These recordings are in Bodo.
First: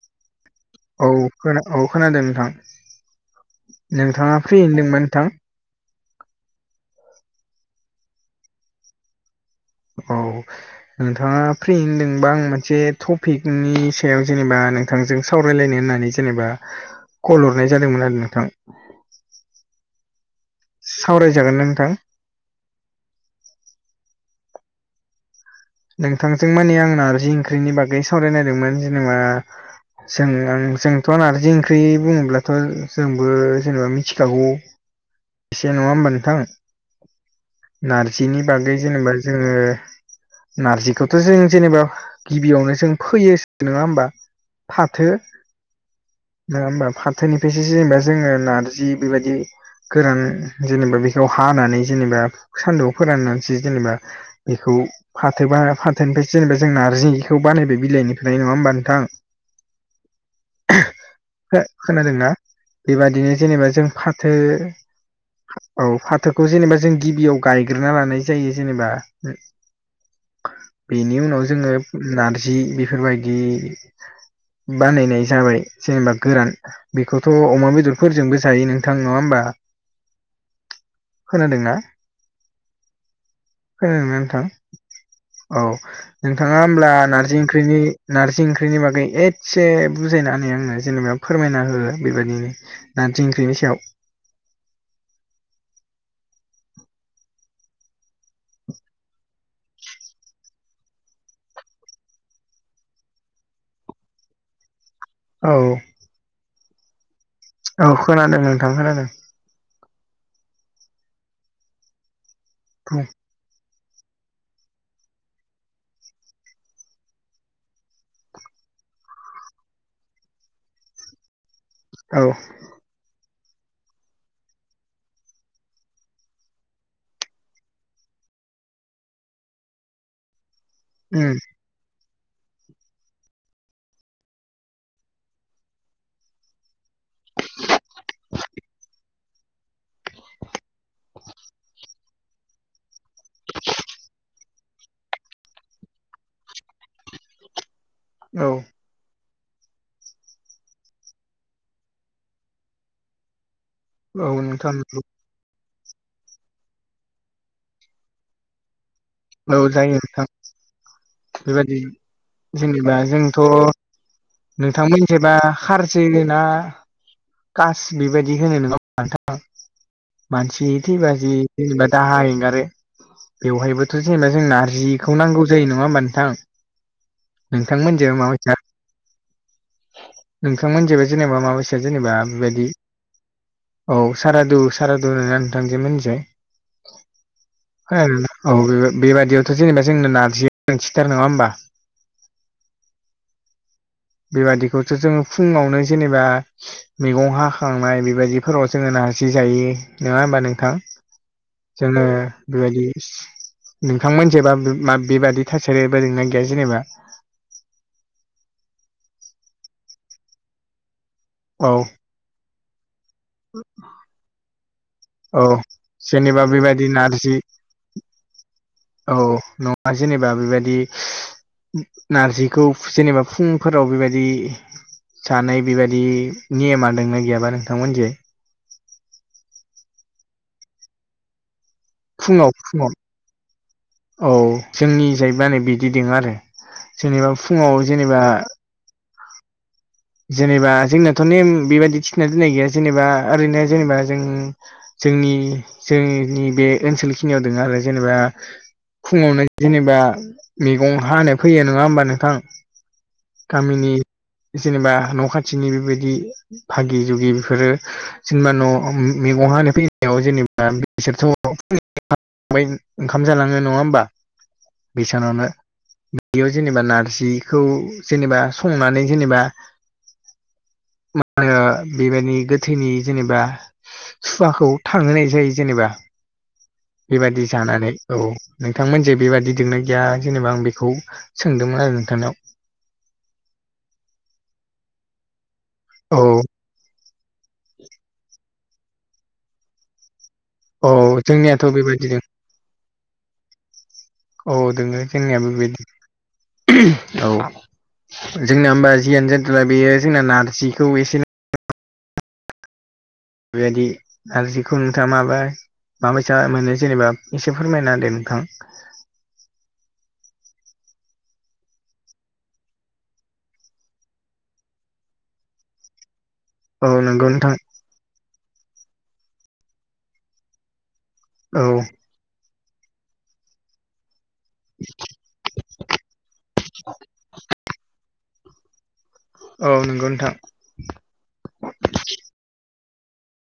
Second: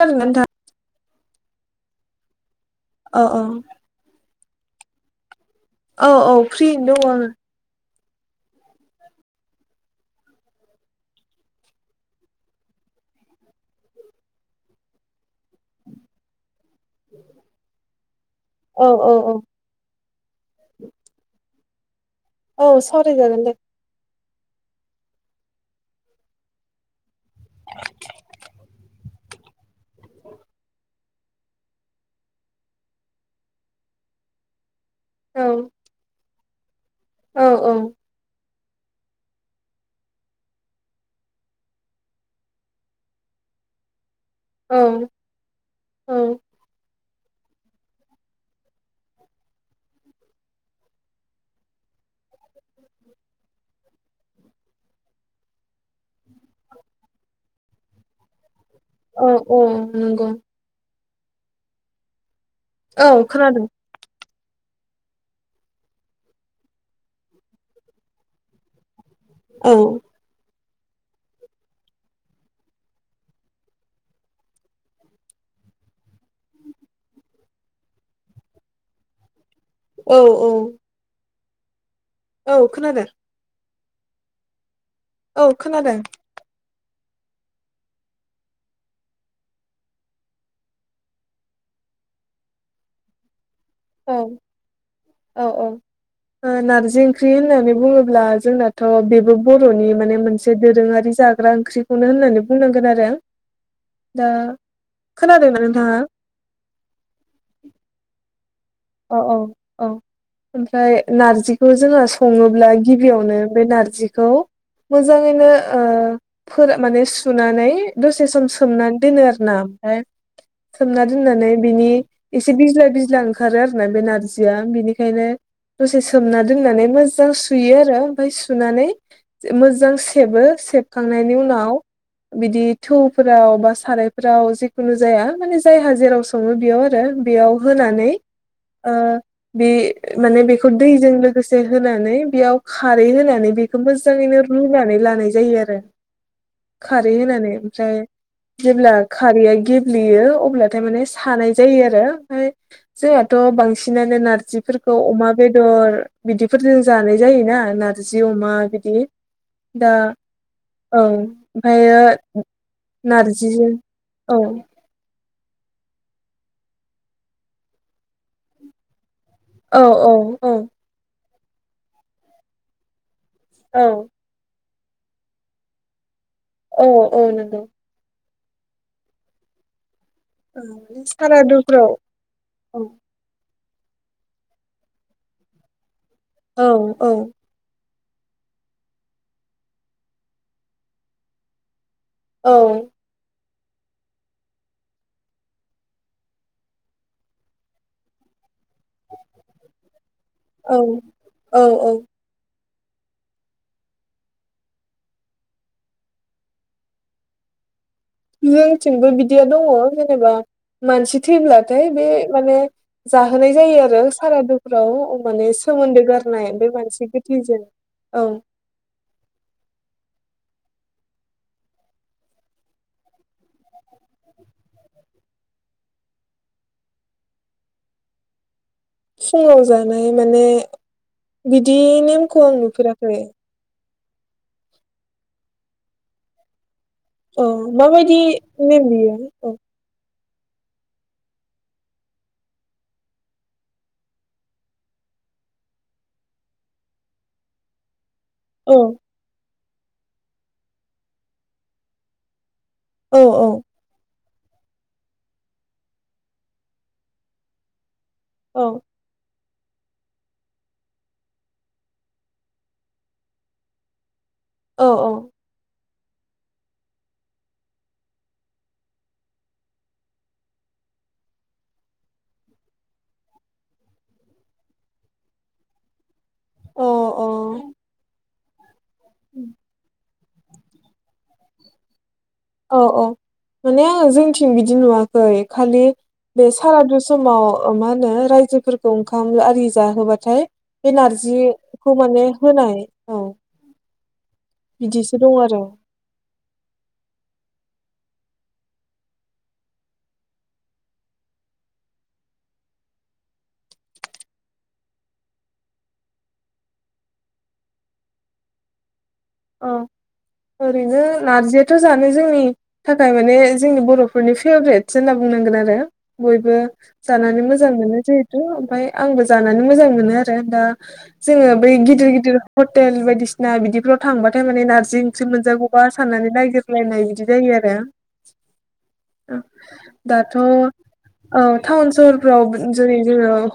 खोनादों ना नोंथां [unintelligible] औ खोना औ खोनादों नोंथां। औ औ नोंथाङा फ्रि होन होनदोंमोन नोंथां? औ औ फ्रियैनो दङ आङो। औ नोंथाङा फ्रियैनो दोंबा आं मोनसे टपिकनि सायाव जेनेबा नोंथांजों सावरायलायनो होननानै जेनेबा कल हरनाय जादोंमोन आरो नोंथां औ औ औ सावरायजागोना नोंथां? औ सावरायजागोन दे। नोंथांजों मानि आं नारजि ओंख्रिनि बागै सावरायनो नायदोंमोन जेनेबा जों जोंथ' नारजि ओंख्रि बुङोब्लाथ' जोंबो जेनेबा मिथिखागौ [unintelligible] औ एसे नङा होमबा नोंथां औ औ नारजिनि बागै जेनेबा जोङो नारजिखौथ' जों जेनेबा गिबियावनो जों फैयो नङा होमबा औ फाथो औ नङा होमबा फाथ। थोननिफ्रायसो जेनेबा जोङो नारजि बेबायदि गोरान जेनेबा बेखौ हानानै जेनेबा सान्दुंआव फोराननानैसो जेनेबा बेखौ फाथो बा फाथोनिफ्राय जेनेबा जों नारजिखौ बानायबाय बिलाइनिफ्राय नङा होनबा नोंथांं। औ औ नंगौ‌। खोनादों ना औ बेबादिनो खोनादों जेनेबा जों फाथो औ फाथोखौ जेनेबा जों गिबियाव गायग्रोना लानाय जायो जेनेबा औ बेनि उनाव जोङो नारजि बेफोरबायदि बानायनाय जाबाय जेनेबा गोरान बेखौथ' अमा बेदरफोरजोंबो जायो नोंथां नङा होमबा। औ औ खोनादों ना? औ खोनादों। खोनादों ना नोंथां औ। नोंथाङा होमब्ला नारजि ओंख्रिनि नारजि ओंख्रिनि बागै एसे बुजायनानै बुजायना हो आंनो जेनेबा फोरमायना होयो बेबायदिनो नारजि ओंख्रिनि सायाव। औ औ औ ओ नारजि ओंख्रि होननानै बुङोब्ला अब्ला जोंनाथ' बेबो बर'नि माने मोनसे दोरोङारि जाग्रा ओंख्रिखौनो होननानै बुंनांगोन आरो। दा औ खोनादोंमोन नोंथाङा? औ खोनादों नोंथां खोनादों। अ अ ओमफ्राय नारजिखौ जोङो सङोब्ला बुं गिबियावनो बे नारजिखौ मोजाङैनो ओ फोरान माने सुनानै दसे सम सोमनानै दोनो आरोना ओमफ्रायहाय सोमना दोननानै बिनि औ एसे बिज्ला बिज्ला ओंखारो आरोना बे नारजिया बेनिखायनो दसे सोमना दोननानै मोजां सुयो आरो ओमफ्राय सुनानै मोजां सेबो उम सेबखांनायनि उनाव बिदि थौफोराव बा सारायफोराव जिखुनु जाया माने जायहा जेराव सङो बेयाव आरो बेयाव होनानै ओ बे माने बेखौ दैजों लोगोसे होनानै बेयाव खारै होनानै बे खौ मोजाङैनो रुनानै लानाय जायो आरो खारै होनानै ओमफ्राय औ जेब्ला खारैया गेब्लेयो अब्लाथाय माने सानाय जायो आरो ओमफ्राय जोंहाथ' बांसिनानो औ नोंथां नारजिफोरखौ अमा बेदर बिदिफोरजों जानाय जायोना नारजि अमा बिदि औ दा जायो नोंथां। औ बेबायदि ओमफ्रायो जेनेबा जोंथ' नारजिजों औ नोंथांमोननि जेबा खारजोना कास बेबायदि होनो नङा होनबा नोंथां। औ औ औ मानसि थै बाजि जेनेबा दाहा एंगारो बेवहाय औ थ' जेनेबा जों नारजिखौ नांगौ जायो नङा ओमबा नोंथां औ औ नंगौ नोंथांमोनजों माबायदिया औ नोंथांमोननिजोंबो जेनेबा मा बायसा सारादुफ्राव जेनेबा बेबायदि औ औ सारादु सारादु होनोना नोंथांजो मोननिजों। औ औ [inaudible] औ बेबायदियावथ' जेनेबा जोंनो नारजिया गोनांथिथार नङा ओमबा। औ बेबादिखौथ' जोङो फुङावनो जेनेबा मैगं हाखांनाय बेबायदिफोराव जोङो नारजि जायो नङा ओमबा नों औ थां औ औ जोङो बेबायदि नोंथांमोनिजायबा मा बेबादि थासारिबो दोंना गैया जेनेबा? जोंथिंबो बिदिया दङ जेनेबा मानसि औ थैब्लाथाय बे माने जाहोनाय जायो आरो सारादुफ्राव औ माने सोमोन्दो जेनेबा गारनाय बे बेबायदि मानसि नारजि गोथैजों औ औ नङा जेनेबा बेबायदि नारजिखौ जेनेबा फुंफोराव बेबायदि जानाय बेबायदि नियमा दोंना गैयाबा नोंथांमोननिजै फुङाव जानाय माने बिदि नेमखौ फुङाव आं फुङाव नुफेराखै औ जोंनि जायबा बिदि दोङो आरो। जेनेबा औ फुङाव माबायदि जेनेबा नेम गैया आक' जेनेबा जोंनियाथ' नेम बेबायदि थिना दोननाय गैया जेनेबा ओरैनो जेनेबा जों जोंनि जोंनि बे ओनसोलखिनियाव दोङो आरो जेनेबा औ फुङावनो जेनेबा मेगं हानो फैयो नङा ओमबा नोंथां औ औ गामिनि जेनेबा न' खाथिनि बेबायदि भागि जुगि बेफोरो सोरनिबा न'आव औ मैगंहानो फै जेनेबा बिसोरथ' ओंखाम जालाङो नङा होमबा औ बेसानावनो बेयाव जेनेबा नारजिखौ जेनेबा संनानै जेनेबा मा होनो बेबायदि गोथैनि जेनेबा सुवाखौ थांहोनाय जायो जेनेबा औ अ बेबायदि अ जानानै औ नोंथांमोन जे बेबादि लंनाय गैया जेनेबा आं बेखौ सोंदोंमोन आरो नोंथांनाव औ औ माने आङो जोंथिं बिदि नुवाखै खालि औ बे सारादु समाव मा होनो रायजोफोरखौ ओंखाम आरि जाहोब्लाथाय औ बे जोंनियाथ' नारजिखौ बेबायदिनो माने होनाय औ औ दोङो बिदिसो दं जोंनियाबो आरो बेबायदि औ जोंना होमबा जियानो जा जादोंला बेयो जोंना नारजिखौ एसे बेबायदि नारजिखौ नोंथाङा माबाय माबैसा मोनो जेनेबा एसे फोरमायना होदो नोंथां अ ओरैनो नारजियाथ' जानो जोंनि थाखाय माने जोंनि बर'फोरनि फेभरेटसो होनना बुंनांगोन आरो बयबो औ नंगौ जानानै नोंथां मोजां मोनो जिहेथु ओमफ्राय आंबो जानानै मोजां मोनो आरो दा जोङो औ बै गिदिर गिदिर हटेल बायदिसिना बिदिफोराव थांबा थाय माने नारजि ओंख्रि मोनजागौबा साननानै नायगिरलायनाय बिदि जायो आरो औ नंगौ नोंथां दाथ' औ टाउन सहरफ्राव जेरै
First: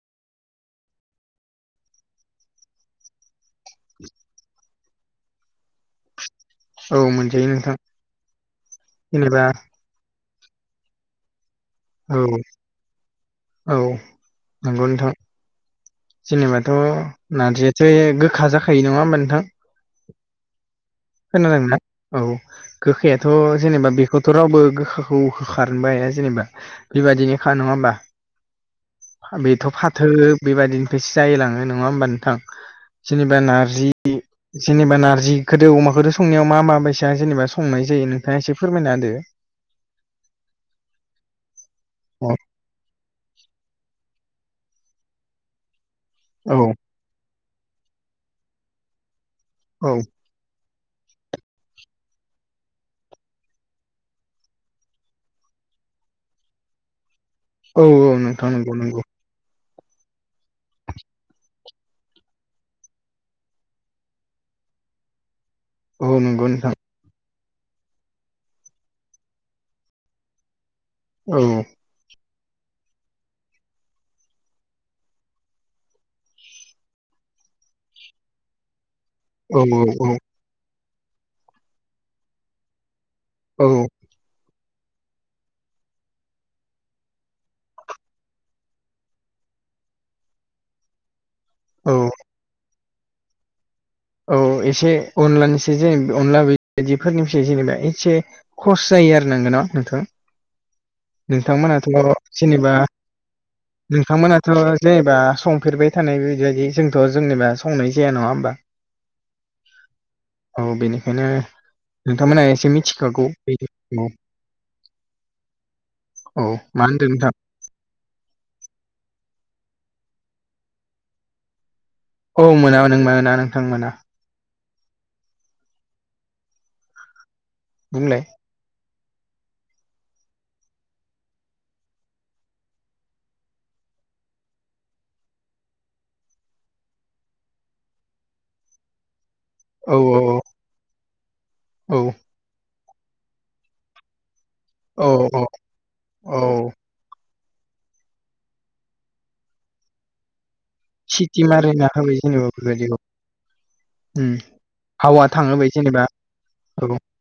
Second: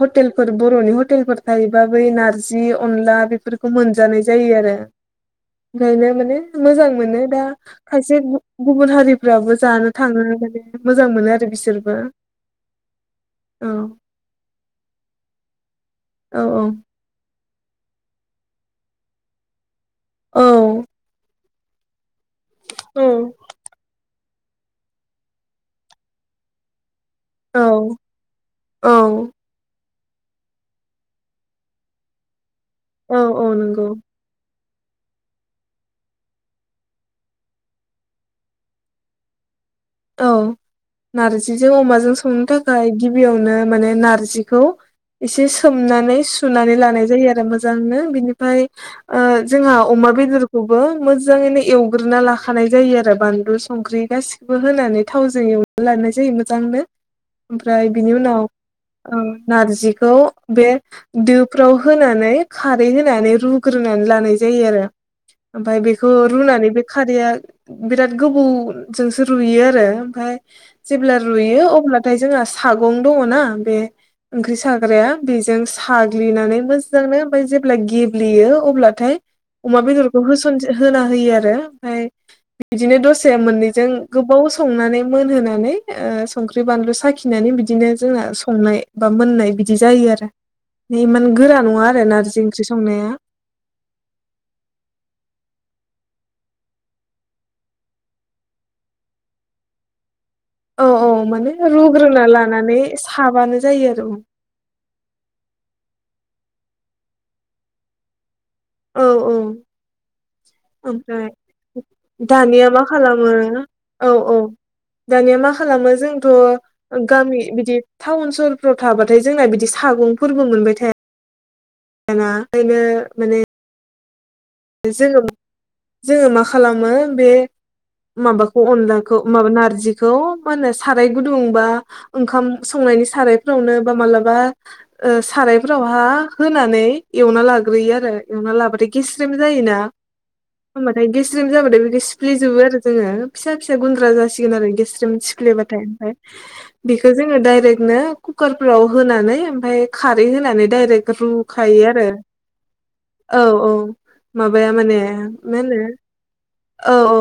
हटेलफोर बर'नि हटेलफोर जायोबा बै नारजि अनला बेफोरखौ मोनजानाय जायो आरो ओंखायनो माने मोजां औ मोनो दा मोनजायो नोंथां खायसे गुबुन जेनेबा हारिफ्राबो जानो थाङो माने मोजां मोनो आरो बिसोर औ औ नंगौ नोंथां औ जेनेबाथ' नारजियाथ' गोखा जाखायो नङा होमबा नोंथां औ खोनादों ना औ औ गोखैआथ' जेनेबा बेखौ थ' रावबो गोखाखौ खारनोबो हाया जेनेबा बेबायदिनो खा नङा होमबा औ औ बेथ' फार फाथो बेबायदिनिफ्रायसो जायलाङो नङा होमबा नोंथां औ जेनेबा औ नंगौ नारजि जेनेबा नारजिखौदो अमाखौथो संनायाव मा माबायदि जेनेबा संनाय जायो नोंथाङा एसे फोरमायना होदो औ नारजिजों अमाजों औ संनो थाखाय गिबियावनो माने नारजिखौ एसे सोमनानै औ सुनानै लानाय जायो आरो मोजांनो बिनिफ्राय जोंहा ओ औ अमा बेदर खौबो मोजाङैनो एवग्रोना लाखानाय जायो आरो बानलु संख्रि गासि बो होनानै थावजों एवना लानाय जायो मोजांनो औ ओमफ्राय बिनि औ उनाव नोंथां नंगौ नंगौ नारजिखौ बे दोफ्राव होनानै खारै होनानै रुग्रोनानै लानाय जायो आरो ओमफ्राय औ बेखौ नंगौ रुनानै नोंथां बे खारैया बिराद गोबौजोंसो रुयो आरो ओमफ्राय जेब्ला औ रुयो अब्लाथाय जोंहा सागं दङना बे ओंख्रि साग्राया बेजों साग्लिनानै मोजांनो ओमफफ्राय जेब्ला गेब्लेयो अब्लाथाय औ अमा बेदरखौ होसन होना होयो आरो ओमफ्राय बिदिनो दसाया औ मोननैजों गोबाव संनानै मोनहोनानै ओ संख्रि बानलु साखिनानै बिदिनो जोंना संनाय बा मोननाय बिदि जायो आरो बे इमान गोरा नङा औ आरो नारजि ओंख्रि संनाया औ एसे अनलानिसो जेने अनला बिदिफोरनिफ्राय जेनेबा एसे खर्स जायो आरो नोंगौन' नोंथां औ औ माने नोंथांमोनाथ' रुग्रोना जेनेबा लानानै साबानो जायो आरो नोंथांमोना थ' जेनेबा संफेरबाय थानाय बिदिबायदि जोंथ' जेनेबा संनाय जाया नङा होमबा औ औ औ बेनिखायनो ओमफ्राय नोंथांमोना दानिया एसे मा मिथिखागौ खालामो बिदि औ औ दानिया मा खालामो औ मा जोंथ' होनदों नोंथां गामि बिदि टाउन सहरफ्राव थाबाथाय जोंना बिदि सागंफोरबो मोनबाय थाया औ मोना नों मोन मोना माने नोंथां मोना जोङो जोङो मा खालामो बे बुंलाय माबाखौ अनलाखौ माबा नारजिखौ मा होनो साराय गुदुंबा ओंखाम संनायनि सारायफोरावनो बा मालाबा सारायफोरावहा होनानै एवना लाग्रोयो आरो एवना लाबाथाय गेस जायो ना औ बेखौ गेसरेम जाबाथाय औ बेखौ सिफले जोबो आरो जोङो फिसा फिसा गुन्द्रा जासिगोन आरो औ गेस्रेम औ सिफ्लेबाथाय ओमफ्राय औ बेखौ जोङो डायरेक्टनो कुकारफोराव होनानै ओमफ्राय खारै होनानै डाइरेक्ट सिटि रुखायो मारिना आरो होबाय जेनेबा बेबायदिखौ औ औ उम माबाया माने हावा मा थाङोबाय होनो जेनेबा औ औ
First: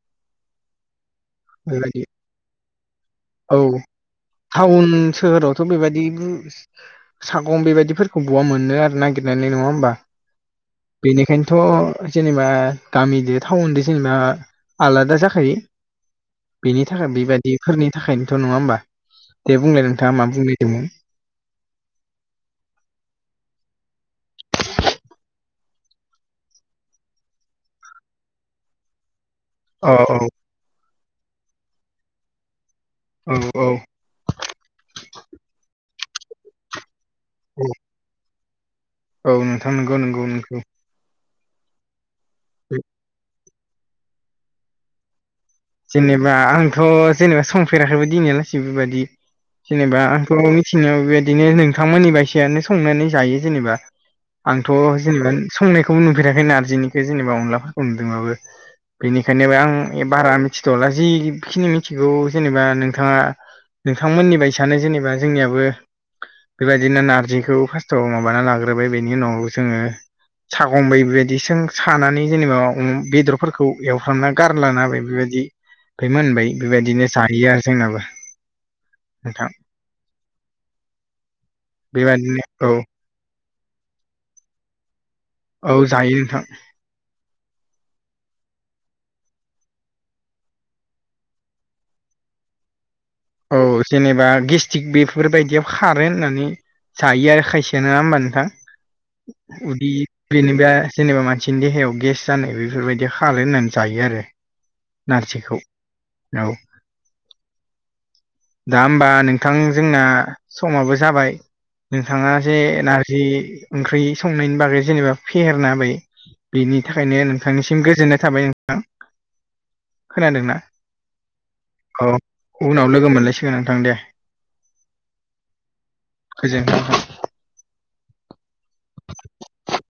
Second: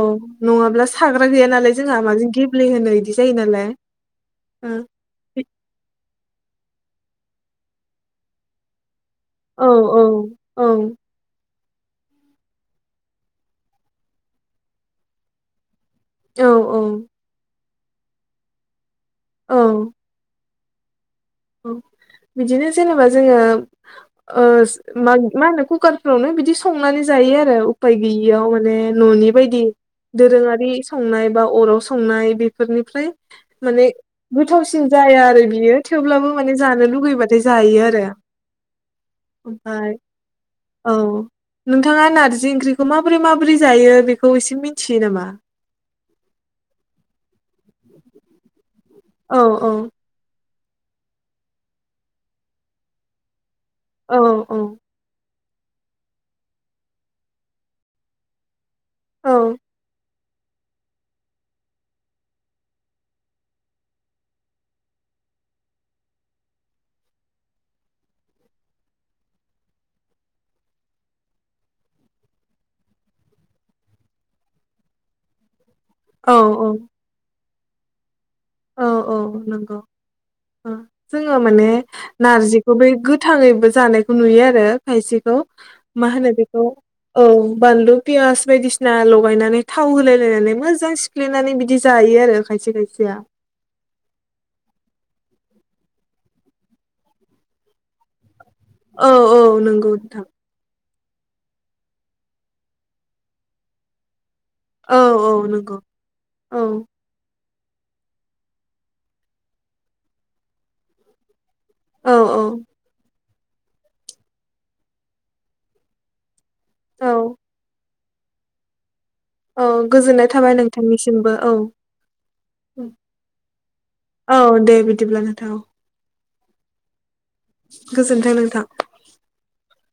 नङाब्ला साग्रा गैया नालाय जोंहा बेबायदि माजों गेब्लेहोनो जायो औ नालाय औ टाउन सोहोराव थ' बेबायदि सागं बेबायदिफोरखौ बहा मोननो आरो नागिरनानै नङा औ होमबा औ बेनिखायनोथ' जेनेबा गामिजों टाउनजों जेनेबा आलादा जाखायो औ औ बेनि थाखाय बेबायदिफोरनि थाखायनोथ' नङा होमबा दे बुंलाय नोंथाङा मा बुंलाय [inaudible] औ बिदिनो जेनेबा जोङो मा होनो कुकारफ्रावनो बिदि संनानै जायो आरो उफाय बैयाव माने न'नि बायदि औ औ दोरोङारि संनाय बा अराव संनाय बेफोरनिफ्राय औ औ माने गोथावसिन जाया आरो बियो थेवब्लाबो माने जानो लुुबैबाथाय औ जायो आरो औ नोंथां ओमफाय नोंगौ नंगौ नोंगौ औ नोंथाङा नारजि ओंख्रिखौ माबोरै माबोरै जायो बेखौ एसे मिन्थियो नामा जेनेबा आंथ' जेनेबा संफेराखैबो दिनैहा लागिसि बेबायदि औ औ जेनेबा आंथ' जोंनियावबो बेबायदिनो नोंथांमोननि बायदियानो संनानै जायो जेनेबा औ आंथ' जेनेबा संनायखौबो नुफेराखै नारजिनिखौ जेनेबा अनलाफोरखौ नुदोंबाबो औ बेनिखायनो आं बारा मिथिथ'ला जिखिनि मिथिगौ जेनेबा नोंथाङा नोंथांमोननि बायदिनो जेनेबा जोंनियाबो बेबायदिनो नारजिखौ फार्स्टाव माबाना लाग्रोबाय बेनि उनाव जोङो सागंबायै बेबायदि सों सानानै जेनेबा बेदरफोरखौ एवफ्रामना गारलाना होबाय बेबायदि ओमफ्राय औ मोनबाय औ बेबायदिनो जाहैयो आरो जोंनाबो औ औ नोंथां नंगौ जोङो माने बेबायदिनो नारजिखौ औ बै गो गोथाङैबो जानायखौ नुयो आरो खायसेखौ औ मा जायो होनो नोंथां बेखौ औ बानलु पियास बायदिसिना लगायनानै थाव होलाय लायनानै मोजां सिफेलेनानै बिदि जायो आरो खायसे खायसेया औ जेनेबा गेस्टिक बेफोरबायदियाव खारो होननानै जायो आरो खायसेआ नङा होमबा औ औ नोंथां नंगौ उदै नोंथां बे बा जेनेबा मानसिनि देहायाव गेस जानाय बेफोरबायदि खारो होननानै जायो आरो औ औ नारजिखौ नंगौ औ दा होमबा नोंथां जोंना समाबो जाबाय औ नोंथाङा औ जे नारजि ओंख्रि संनायनि बागै जेनेबा फेहेरना होबाय बेनि औ थाखायनो नोंथांनिसिम गोजोननाय थाबाय नोंथां। औ गोजोननाय थाबाय नोंथांनिसिमबो औ औ उनाव लोगो मोनलायसिगोन नोंथां दे औ दे बिदिब्ला नोंथां औ गोजोननाय थाबाय [inaudible] गोजोनथों नोंथां। [inaudible]